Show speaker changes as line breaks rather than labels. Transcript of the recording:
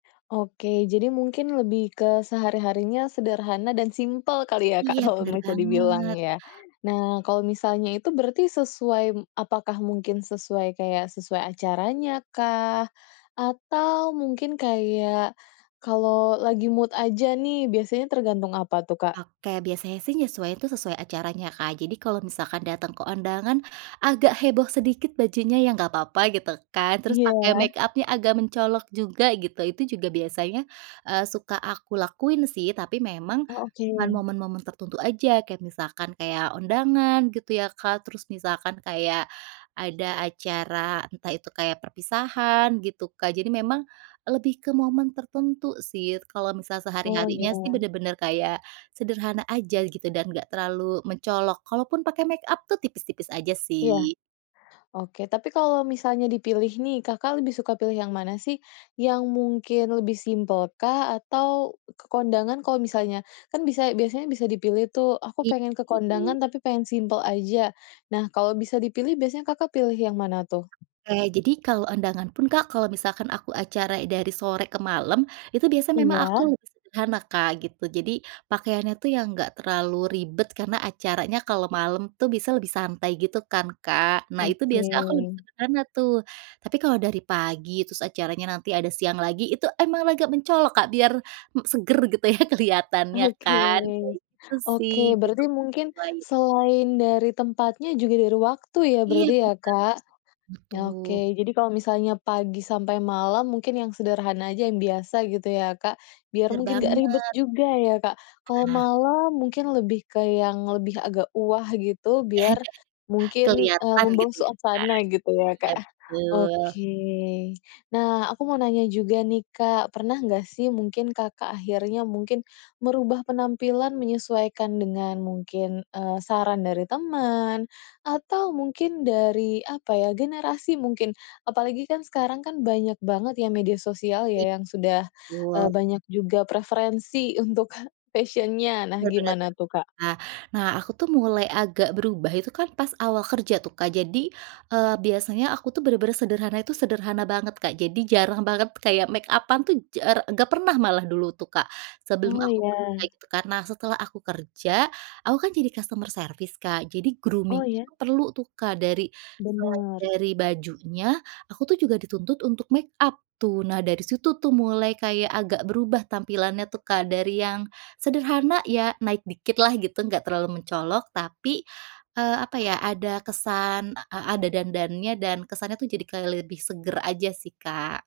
Oke, jadi mungkin lebih ke sehari-harinya sederhana dan simpel kali ya Kak,
Iya,
kalau
benar
bisa dibilang
banget.
ya. Nah kalau misalnya itu berarti sesuai apakah mungkin sesuai kayak sesuai acaranya kah, atau mungkin kayak kalau lagi mood aja nih biasanya tergantung apa tuh, Kak?
Oke, biasanya sih menyesuaikan itu sesuai acaranya, Kak. Jadi kalau misalkan datang ke undangan agak heboh sedikit bajunya ya, nggak apa-apa gitu kan, terus pakai
Iya.
makeup-nya agak mencolok juga, gitu, itu juga biasanya, eee, suka aku lakuin sih, tapi memang
Oh oke.
cuman momen-momen tertentu aja, kayak misalkan kayak undangan gitu ya Kak, terus misalkan kayak ada acara entah itu kayak perpisahan gitu Kak, jadi memang lebih ke momen tertentu sih. Kalau misal
Oh
sehari-harinya sih
iya.
benar-benar kayak sederhana aja gitu, dan enggak terlalu mencolok kalaupun pakai makeup tuh tipis-tipis aja
Iya,
sih.
oke. Tapi kalau misalnya dipilih nih, Kakak lebih suka pilih yang mana sih, yang mungkin lebih simpel kah, atau ke kondangan kalau misalnya kan bisa biasanya bisa dipilih tuh, "aku
Ih
pengen ke kondangan tapi pengen simpel aja". Nah kalau bisa dipilih, biasanya Kakak pilih yang mana tuh?
Oke, jadi kalau undangan pun Kak, kalau misalkan aku acara dari sore ke malam, itu biasanya memang aku
Iya.
lebih sederhana Kak gitu. Jadi pakaiannya tuh yang enggak terlalu ribet karena acaranya kalau malam tuh bisa lebih santai gitu kan, Kak. Nah itu
Oke.
biasanya aku lebih sederhana tuh. Tapi kalau dari pagi, terus acaranya nanti ada siang lagi, itu emang agak mencolok Kak, biar, e segar gitu ya, kelihatannya
Oke
kan, kayak gitu
oke.
sih,.
Berarti mungkin,
[unintelligible]
selain dari tempatnya juga dari waktu ya,
Iya
berarti ya,
benar,
Kak.
betul.
Oke, jadi kalau misalnya pagi sampai malam mungkin yang sederhana aja, yang biasa gitu ya Kak. Biar
Benar
mungkin nggak ribet
banget.
juga ya, Kak. Kalau
Nah
malam mungkin lebih ke yang lebih, agak wah gitu biar mungkin
Keliatan
membangun
gitu ya, Kak.
suasana gitu, ya
Iya
Kak
betul.
oke. Nah aku mau nanya juga nih Kak, pernah nggak sih mungkin Kakak akhirnya mungkin merubah penampilan menyesuaikan dengan mungkin, eee, saran dari teman atau mungkin, dari apa ya, generasi mungkin, apalagi kan sekarang kan banyak banget ya media sosial
I
yang sudah, e
betul.
banyak juga preferensi untuk fashion-nya, nah
Benar benar.
gimana tuh, Kak?
Nah nah aku tuh mulai agak berubah itu kan pas awal kerja tuh Kak. Jadi, eee, biasanya aku tuh benar-benar sederhana itu sederhana banget, Kak. Jadi jarang banget kayak makeup-an tuh jara nggak pernah malah dulu tuh Kak, sebelum
Oh
aku kerja
ya.
gitu. Karena setelah aku kerja aku kan jadi customer service Kak, jadi grooming
Oh iya?
itu perlu tuh Kak dari selain
Benar.
dari bajunya aku tuh juga dituntut untuk makeup tuh. Nah dari situ tuh mulai kayak agak berubah tampilannya tuh Kak dari yang sederhana, ya naik dikit lah gitu, nggak terlalu mencolok tapi, eee, apa ya, ada kesan, e ada dandannya dan kesannya tuh jadi lebih seger aja sih, Kak.